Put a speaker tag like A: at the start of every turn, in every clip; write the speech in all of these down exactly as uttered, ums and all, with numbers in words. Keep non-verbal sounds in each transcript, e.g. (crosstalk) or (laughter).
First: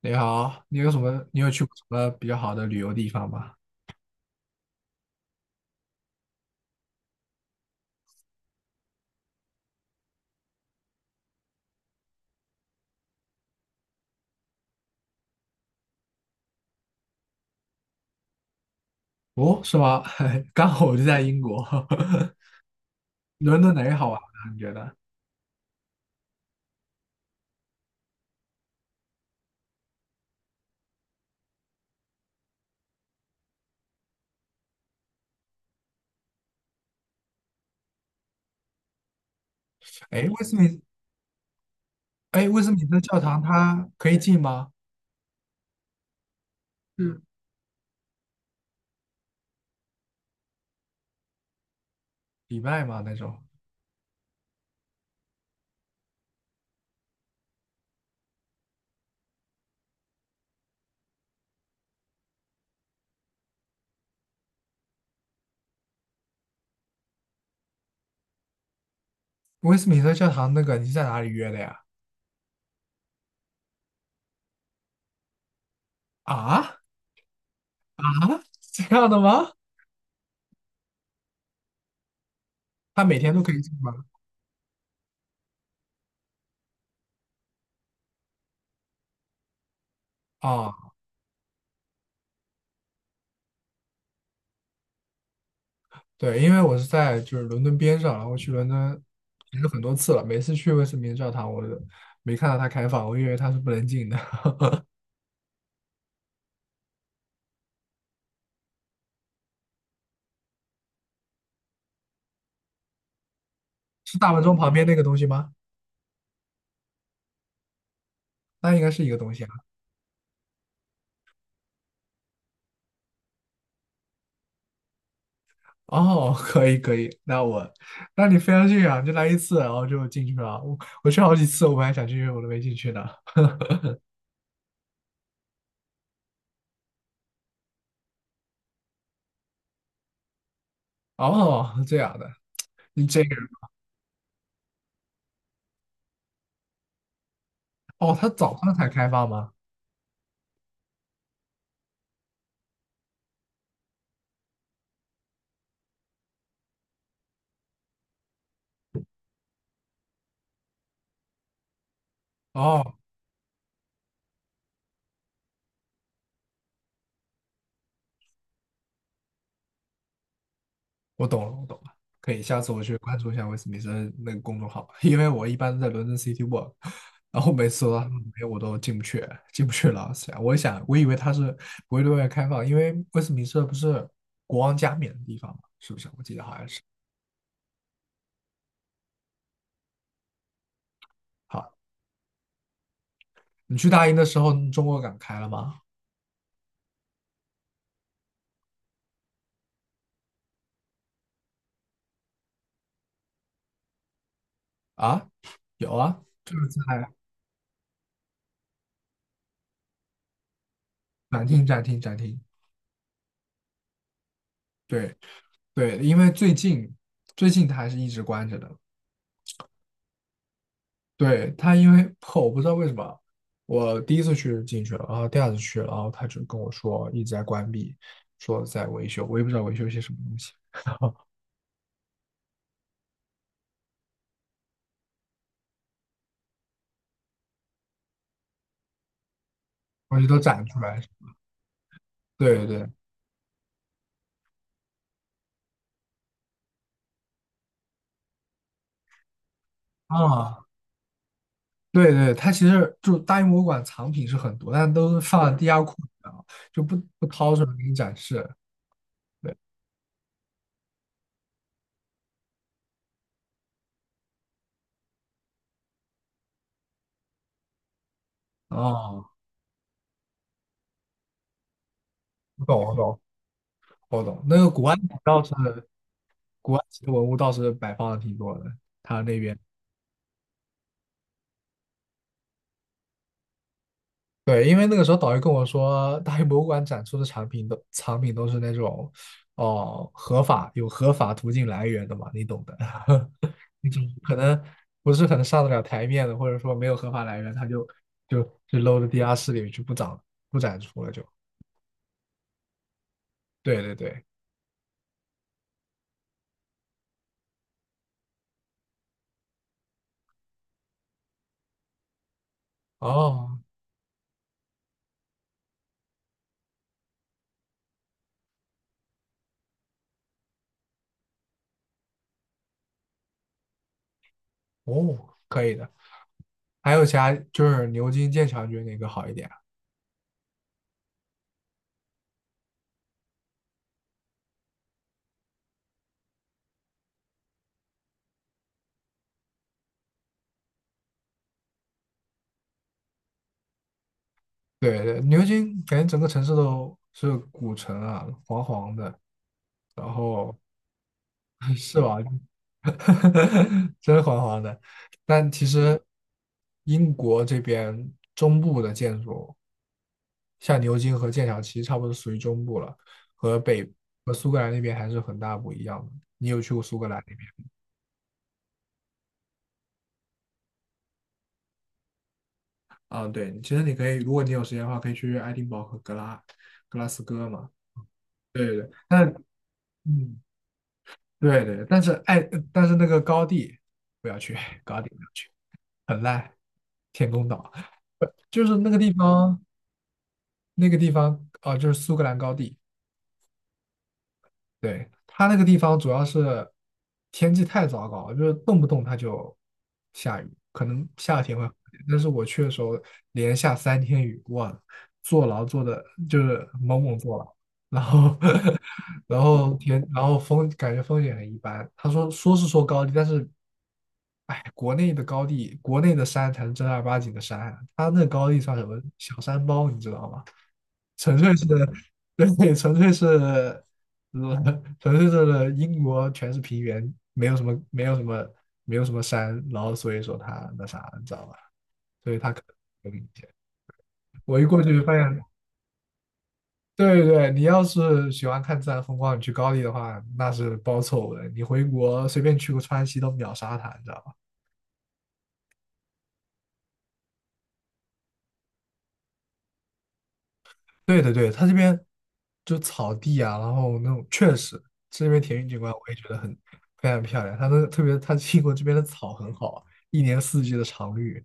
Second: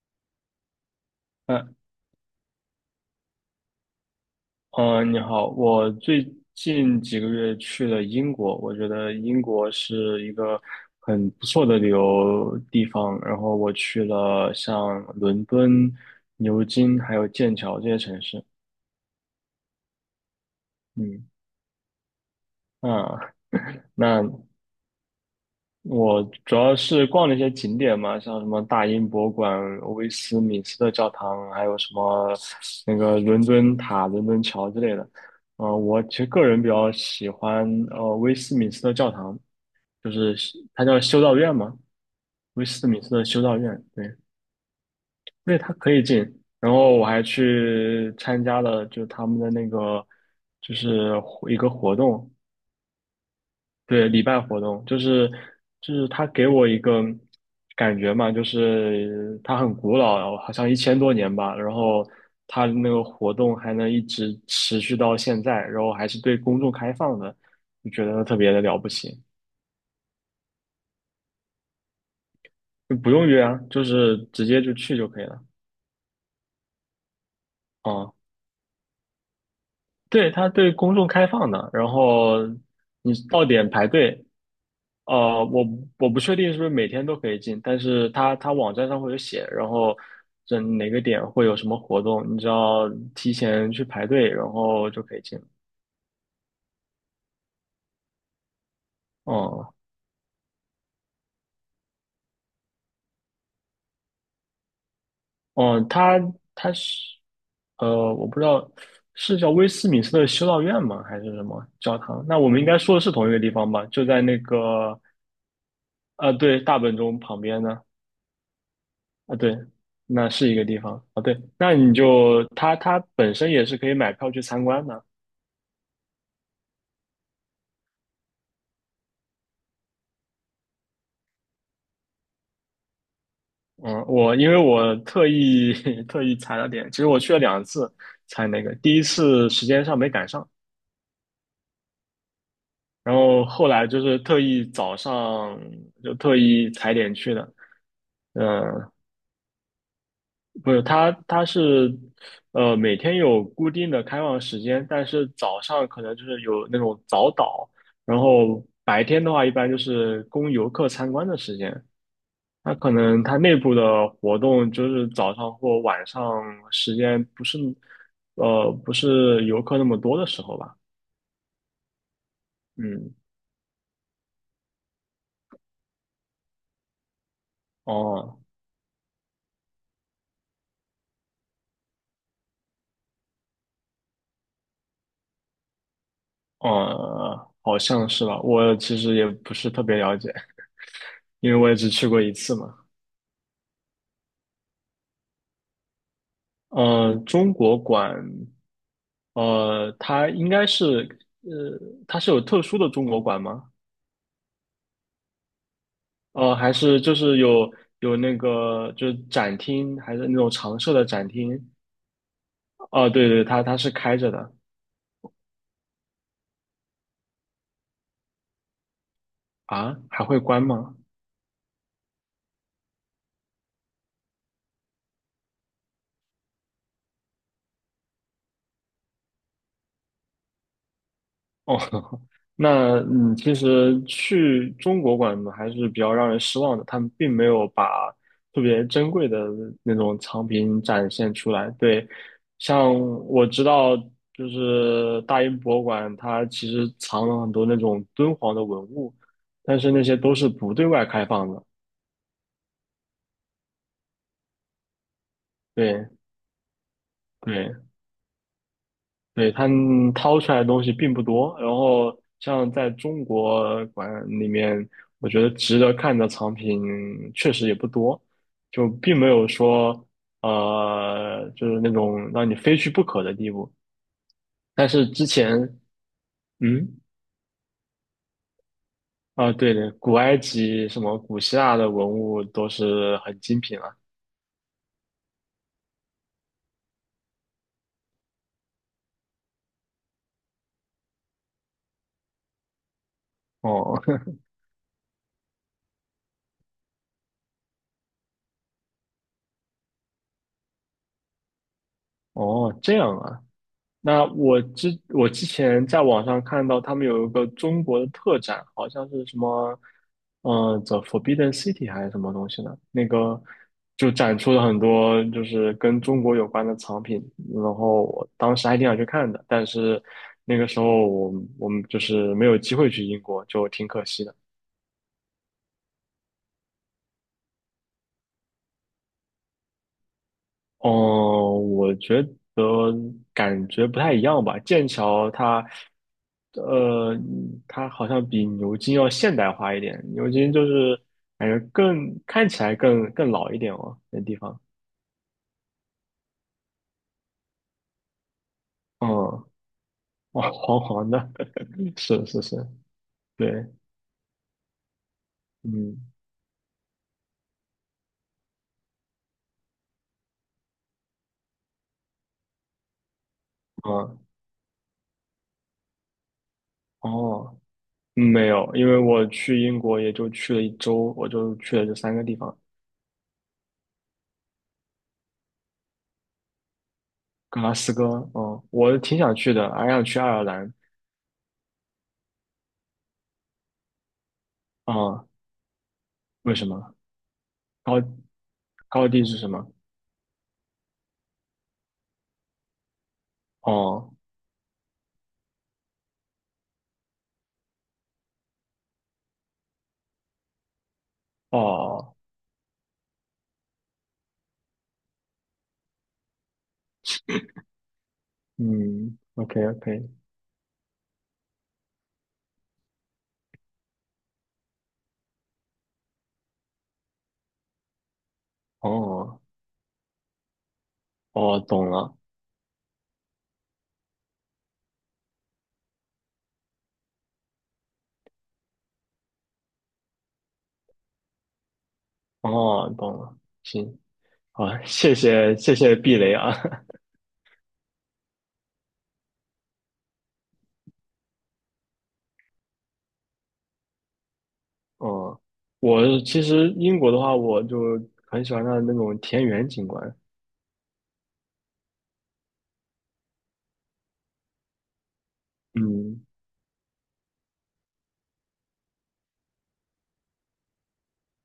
A: 你好，你有什么？你有去过
B: 嗯
A: 什么比较好的旅游地方吗？
B: 呃，你好，我最近几个月去了英国，我觉得英国是一个很不错的旅游地方。然后我去了像伦敦、牛津还有剑桥这些城市。
A: 哦，是吗？(laughs) 刚好我就在
B: 嗯，
A: 英国，(laughs)
B: 啊，
A: 伦敦哪里
B: 那
A: 好玩呢？你觉得？
B: 我主要是逛了一些景点嘛，像什么大英博物馆、威斯敏斯特教堂，还有什么那个伦敦塔、伦敦桥之类的。呃，我其实个人比较喜欢呃威斯敏斯特教堂，就
A: 哎，
B: 是
A: 威斯敏，
B: 它叫修道院嘛，
A: 哎，威
B: 威
A: 斯
B: 斯
A: 敏特
B: 敏斯
A: 教
B: 特修
A: 堂
B: 道院，
A: 它
B: 对，
A: 可
B: 因
A: 以进吗？
B: 为它可以进。然后我还
A: 是
B: 去参加了就他们的那个就是一个活动，
A: 礼拜吗？那种？
B: 对，礼拜活动就是就是他给我一个感觉嘛，就是它很古老，好像一千多年吧，然后它那个活动还能一直持续到现在，然后还是对公众开放的，就觉得特别的了不起，
A: 威斯敏特教堂那个你是在哪里约的呀？
B: 就不用约啊，就是直接就去就可以了。
A: 啊啊，
B: 啊，
A: 这样的吗？
B: 对，它对公众开放的，然后
A: 它
B: 你
A: 每天都
B: 到
A: 可以
B: 点
A: 进
B: 排
A: 吗？
B: 队，呃，我我不确定是不是每天都可以进，但是它它网站上会有写，然后这哪
A: 啊，
B: 个点会有什么活动，你只要提前去排队，然后就可以进。
A: 对，因为我是在就是伦敦边上，然后去伦敦其实
B: 哦、
A: 很多次了，每次去威斯敏特教堂我都没看到它开放，我以为它是不能进的。
B: 哦、它它是呃，我不知道是叫威斯敏斯特修道院吗，还是什么教堂？那我们应该说的是同一个地方吧？就
A: 是
B: 在
A: 大
B: 那
A: 门钟旁边那
B: 个
A: 个东西吗？
B: 呃，对，大本钟旁边呢。
A: 那应该是一个东
B: 啊，
A: 西啊。
B: 对，那是一个地方啊。对，那你就它它本身也是可以买票去参观的。
A: 哦，(laughs) 可以可以，那我，那你非要去啊？就来一次，然后就进去了。我我去好几次，我本来想进去，我都没进去呢。
B: 嗯，我因为我特意 (laughs) 特意踩了点，其实我去了两次才那个，第一次时间上没赶上，
A: 哦，这样的，你
B: 然
A: 这个人
B: 后后来就是特意早上就特意踩点去的。
A: 哦，他早
B: 嗯，
A: 上才开放吗？
B: 不是，它它是呃每天有固定的开放时间，但是早上可能就是有那种早岛，然后白天的话一般就是供游客参观的时间。它可
A: 哦，
B: 能它内部的活动就是早上或晚上时间不是，呃，不是游客那么多的时候吧？
A: 我懂了，我懂了，可以，下次我去
B: 嗯，
A: 关注一下威斯敏森那个公众号，因为我一般在伦敦 City Walk,然后每次到他们里
B: 哦，
A: 面我都进不去，进不去了。想我想，我以为他是不会对外开放，因为威斯敏斯不是国王加冕的地方嘛，是不是？我记得好像是。
B: 呃，好像是吧。我其实也不是特别了解，因为我也
A: 好，
B: 只去过一次嘛。
A: 你去大英的时候，中国馆开了吗？
B: 呃，中国馆，呃，它应该是，呃，它是有特殊的中国馆吗？
A: 啊，有啊，
B: 呃，
A: 就是
B: 还是
A: 在
B: 就是有有那个就是展厅，还是那种常设的展
A: 展
B: 厅？
A: 厅、展厅、展厅。
B: 哦，对对，它它是开着的。
A: 对对，因为最近最近它还是一直关着的，
B: 啊，还会关吗？
A: 对，他因为 (laughs) 我不知道为什么，我第一次去进去了，然后第二次去了，然后他就跟我说一直在关闭，说在维修，我也不知道维修些什么东西，(laughs) 然后
B: 哦，(laughs) 那嗯，其实去中国馆呢还是比较让人失望的，他们并没有把特别珍贵的那种
A: 东西都
B: 藏
A: 展出
B: 品
A: 来。
B: 展现出来。对，
A: 对对
B: 像我知道，就是大英博物馆，它其实藏了很多那种敦煌的文物，但是那些都是
A: 啊，
B: 不对外开放的。
A: 对对，它其实就大英博物馆藏品是很多，但都是放在地下库
B: 对
A: 里的啊就不不掏出来
B: 对，
A: 给你展示。
B: 对，
A: 对，
B: 他们掏出来的东西并不多，然后像在中国馆里面，我觉得值得看的藏品确实也不多，就并没
A: 啊，
B: 有说呃，就是那种让你
A: 我懂
B: 非去
A: 我
B: 不
A: 懂
B: 可的地步。
A: 我懂，那个古
B: 但
A: 埃及
B: 是之
A: 倒是
B: 前，
A: 古埃
B: 嗯，
A: 及的文物倒是摆放的挺多的，他那
B: 啊，
A: 边。
B: 对对，古埃及什么古希腊的文物都是很精品了。
A: 对，因为那个时候导游跟我说，大英博物馆展出的产品都藏品都是那种，哦，合法有合法途径来源的嘛，你懂的，(laughs) 那种
B: 哦
A: 可能不是很上得了台面的，或者说没有合法来源，他就就就搂 o 地下室里面去不展不展出了就，
B: (laughs) 哦，这样啊。
A: 对对对，
B: 那我之我之前在网上看到他们有一个中国的特展，好像是什么，嗯、t h e Forbidden City 还是什么东西呢？那个
A: 哦
B: 就展出了很多就是跟中国有关的藏品，然后我当时还挺想去看的，但是那个时候我我们就是没有机会去英国，就挺可惜的。
A: 哦，可以的。还有其他就是牛津、剑桥，你觉得哪个好一点啊
B: 哦，我觉得感觉不太一样吧。剑桥它，呃，它好像比牛津要现代化一点。牛津就是感觉更看起来更更老一点哦，那地方。
A: 对对，牛津感觉整个城市都是古城啊，黄黄
B: 嗯，
A: 的，
B: 哦，
A: 然后
B: 黄黄的，
A: (laughs)
B: (laughs)
A: 是吧？
B: 是是是，对，
A: (laughs) 真黄黄的。但其
B: 嗯，
A: 实英国这边中部的建筑，像牛津和剑桥，其实差不多属于中部了，和北
B: 嗯，
A: 和苏格兰那边还是很大不一样的。你有去过苏格兰那边？
B: 哦，嗯没有，因为我去英国也就去了一周，我就去了这三个地方，
A: 啊，对，其实你可以，如果你有时间的话，可以去爱丁堡和格拉格拉斯哥
B: 格
A: 嘛。
B: 拉斯哥，嗯，
A: 对对对，
B: 我挺
A: 但
B: 想去的，还想去爱
A: 嗯，
B: 尔兰，
A: 对对，但是爱，但是那个高地不要去，高地不
B: 啊、
A: 要去，很烂，
B: 为什么？
A: 天空岛，
B: 然后。
A: (laughs) 就是那个
B: 高
A: 地
B: 地是什
A: 方。
B: 么？
A: 那个地方啊，就是苏格兰高地，
B: 哦
A: 对，它那个地方主要是天气太糟糕了就是动不动它就下雨，可能夏天会好一点，
B: 哦，
A: 但是我去的时候连下三天雨，哇，坐牢坐的就是猛猛坐牢，然后
B: 嗯
A: (laughs) 然
B: ，OK
A: 后天，
B: OK，
A: 然后风感觉风景很一般。他说说是说高地，但是哎，国内的高地，国内的山才是正儿八经的山啊，他那高地算什么小
B: 哦
A: 山包，你知道吗？纯粹
B: 哦，
A: 是，
B: 懂了，
A: 对，(laughs) 纯粹是，呃纯粹是英国全是平原，没有什么，没有什么，没有什么山，然后所以说它那啥，你知道吧？所以它可
B: 哦
A: 能有
B: 懂
A: 影
B: 了，
A: 响。
B: 行，
A: 我一
B: 好，
A: 过去就发
B: 谢
A: 现，
B: 谢谢谢避雷啊，
A: 对对，对，你要是喜欢看自然风光，你去高丽的话，那是包凑的。你回国随便去个川西都秒杀它，你知道吧？
B: (laughs) 哦，我其实英国的话，我就很喜欢它的那种田园景观，
A: 对的，对，它这边就草地啊，然后那种确实这边田园景观我也
B: 嗯，
A: 觉得很非常漂亮。它那特别，它英国这边的草很好啊一年四季的常绿。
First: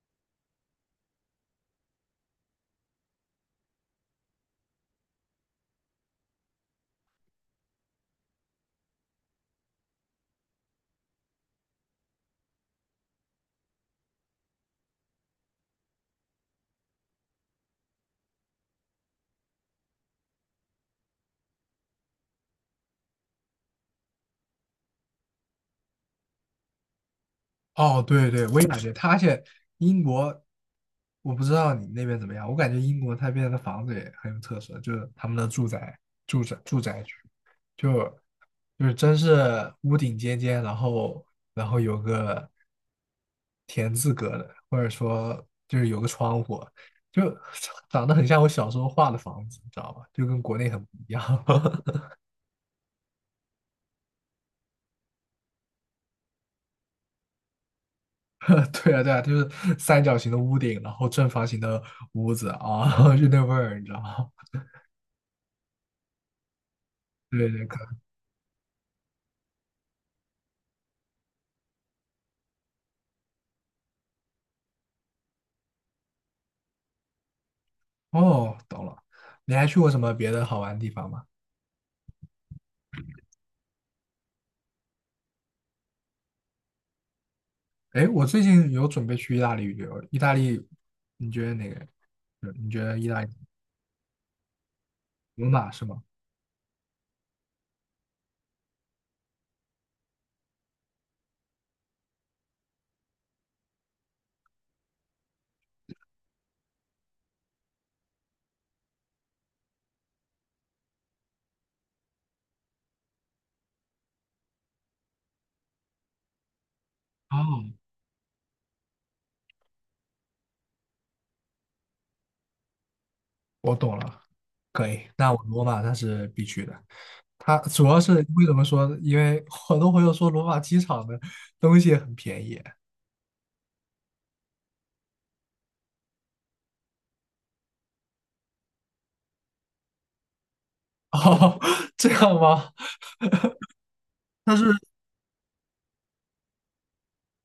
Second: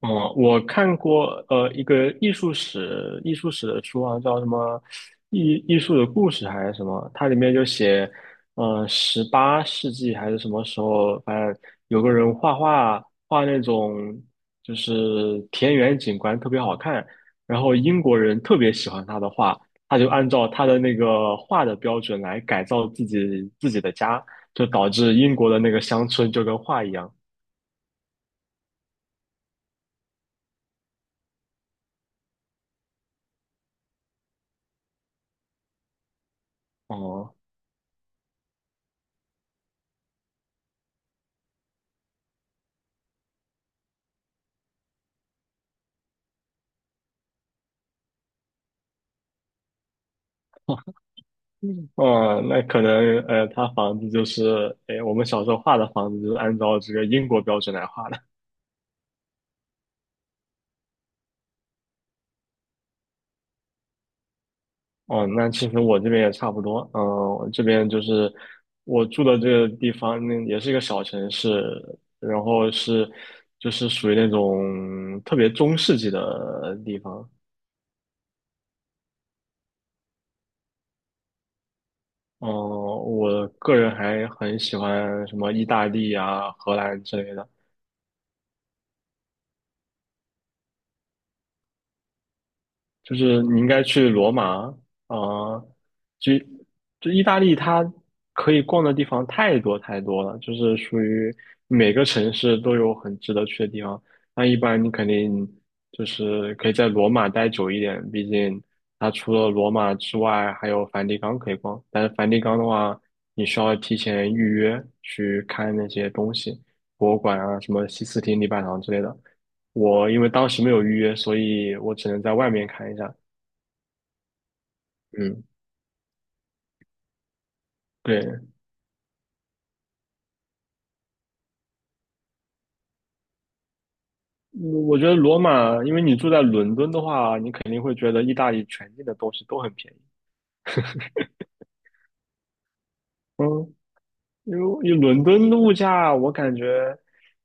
B: 哦，我看过呃一个艺术史艺术史的书啊，叫什么艺艺术的故事还是什么？它里面就写，呃，十八世纪还是什么时候，反正有个人画画画那种就是田园景观特别好看，然后英国人特别喜欢他的画，他就按照他的那个画的标准来改造自己自己的家，就导致英国的那个乡村就跟画一样。
A: 哦，对对，我也感觉他，而且英国，我不知道你们那边怎么样，我感觉英国那边的房子也很有特色，就是他们的住宅、住宅、住宅区，
B: 哦、
A: 就就是真是屋顶尖尖，然后然后有个田字格的，或者说就是有个窗户，就 (laughs) 长得很像我小时候画的房子，你知道吧？就跟国内很不一样。(laughs)
B: 哦，那可能呃，他房子就是，哎，我们小时候画的房子就是按照这个英国标准来画的。
A: (laughs) 对啊，对啊，就是三角形的屋顶，然后正方形的屋子啊，(laughs) 就那味儿，你知道吗？
B: 哦，那其实我这边也差不多。嗯，
A: (laughs) 对
B: 我这
A: 对，可
B: 边就是我住的这个地方，那也是一个小城市，然后是就是属于那种特别中世纪的地方。
A: 哦，懂了。你还去过什么别的好玩的地方吗？
B: 嗯，我个人还很喜欢什么意大利啊、荷兰之类的。
A: 哎，我最近有准备去意大利旅游，意大利，你觉得哪个？呃你觉得意
B: 就
A: 大利
B: 是你应该去罗马啊，
A: 罗
B: 呃
A: 马是吗？
B: 就就意大利，它可以逛的地方太多太多了，就是属于每个城市都有很值得去的地方。那一般你肯定就是可以在罗马待久一点，毕竟它除了罗马之外还有梵蒂冈可以逛。但是梵蒂冈的话，你需要提前预约去看那些东西，博物馆啊，
A: 哦，
B: 什么西斯廷礼拜堂之类的。我因为当时没有预约，所以我只能在外面看一下。
A: 我懂了，可以。那我
B: 嗯，
A: 罗马那是必去的。它主要是
B: 对，
A: 为什
B: 嗯
A: 么说因为很多朋友说罗马机场的东西很便宜。
B: 我觉得罗马，因为你住在伦敦的话，你肯定会觉得意大利全境的东西都很便宜。
A: (laughs) 哦，这样吗？
B: 嗯，因为因为伦敦的物价，我感觉，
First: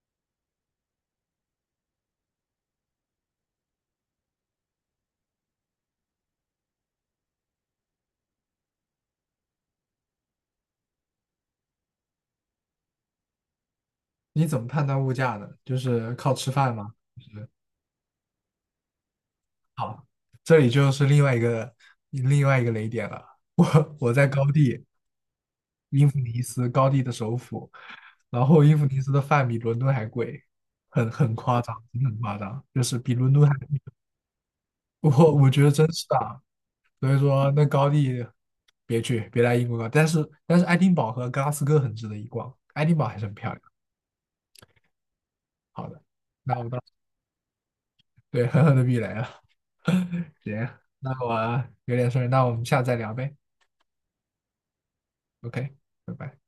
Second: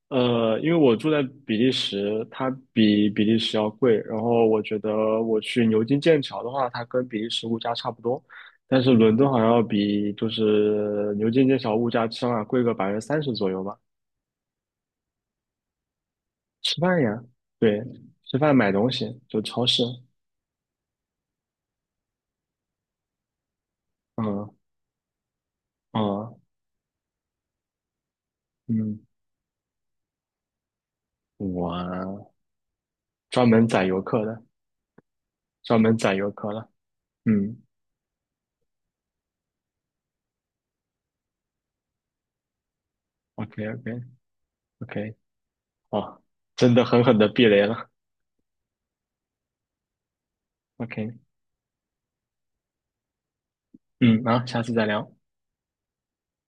B: 呃，因为我住在比利时，它比比利时要贵。然后我觉得我去牛津、剑桥的话，它跟比利时物价差不多，但是伦敦好像要比就是牛津、剑桥物价起码贵个百分之三十左右吧。
A: 你怎么判断物价呢？就是靠吃饭
B: 吃
A: 吗？
B: 饭
A: 就
B: 呀，
A: 是
B: 对，吃饭买东西就超市，
A: 好，这里就是另外一个另外一个雷点了。(laughs) 我我在高
B: 嗯
A: 地，英弗
B: 嗯。
A: 尼斯高地的首府，然后英弗尼
B: 嗯，
A: 斯的饭比伦敦还贵，很很夸张，真的很
B: 哇，
A: 夸张，就是比伦敦
B: 专
A: 还
B: 门宰游客的，
A: 我我觉得
B: 专
A: 真
B: 门
A: 是
B: 宰游
A: 啊。
B: 客了。
A: 所以说
B: 嗯
A: 那高地别去，别来英国搞。但是但是爱丁堡和格拉斯哥很值得一逛，爱丁堡还是很漂
B: ，OK
A: 亮。
B: OK OK，
A: 好的，
B: 哦，
A: 那我
B: 真
A: 到
B: 的狠狠的避雷了。
A: 对狠狠的避雷了。(laughs) 行，那
B: OK，
A: 我有点事儿那我们下次再聊呗。
B: 嗯，好，下次再聊。
A: OK,拜拜。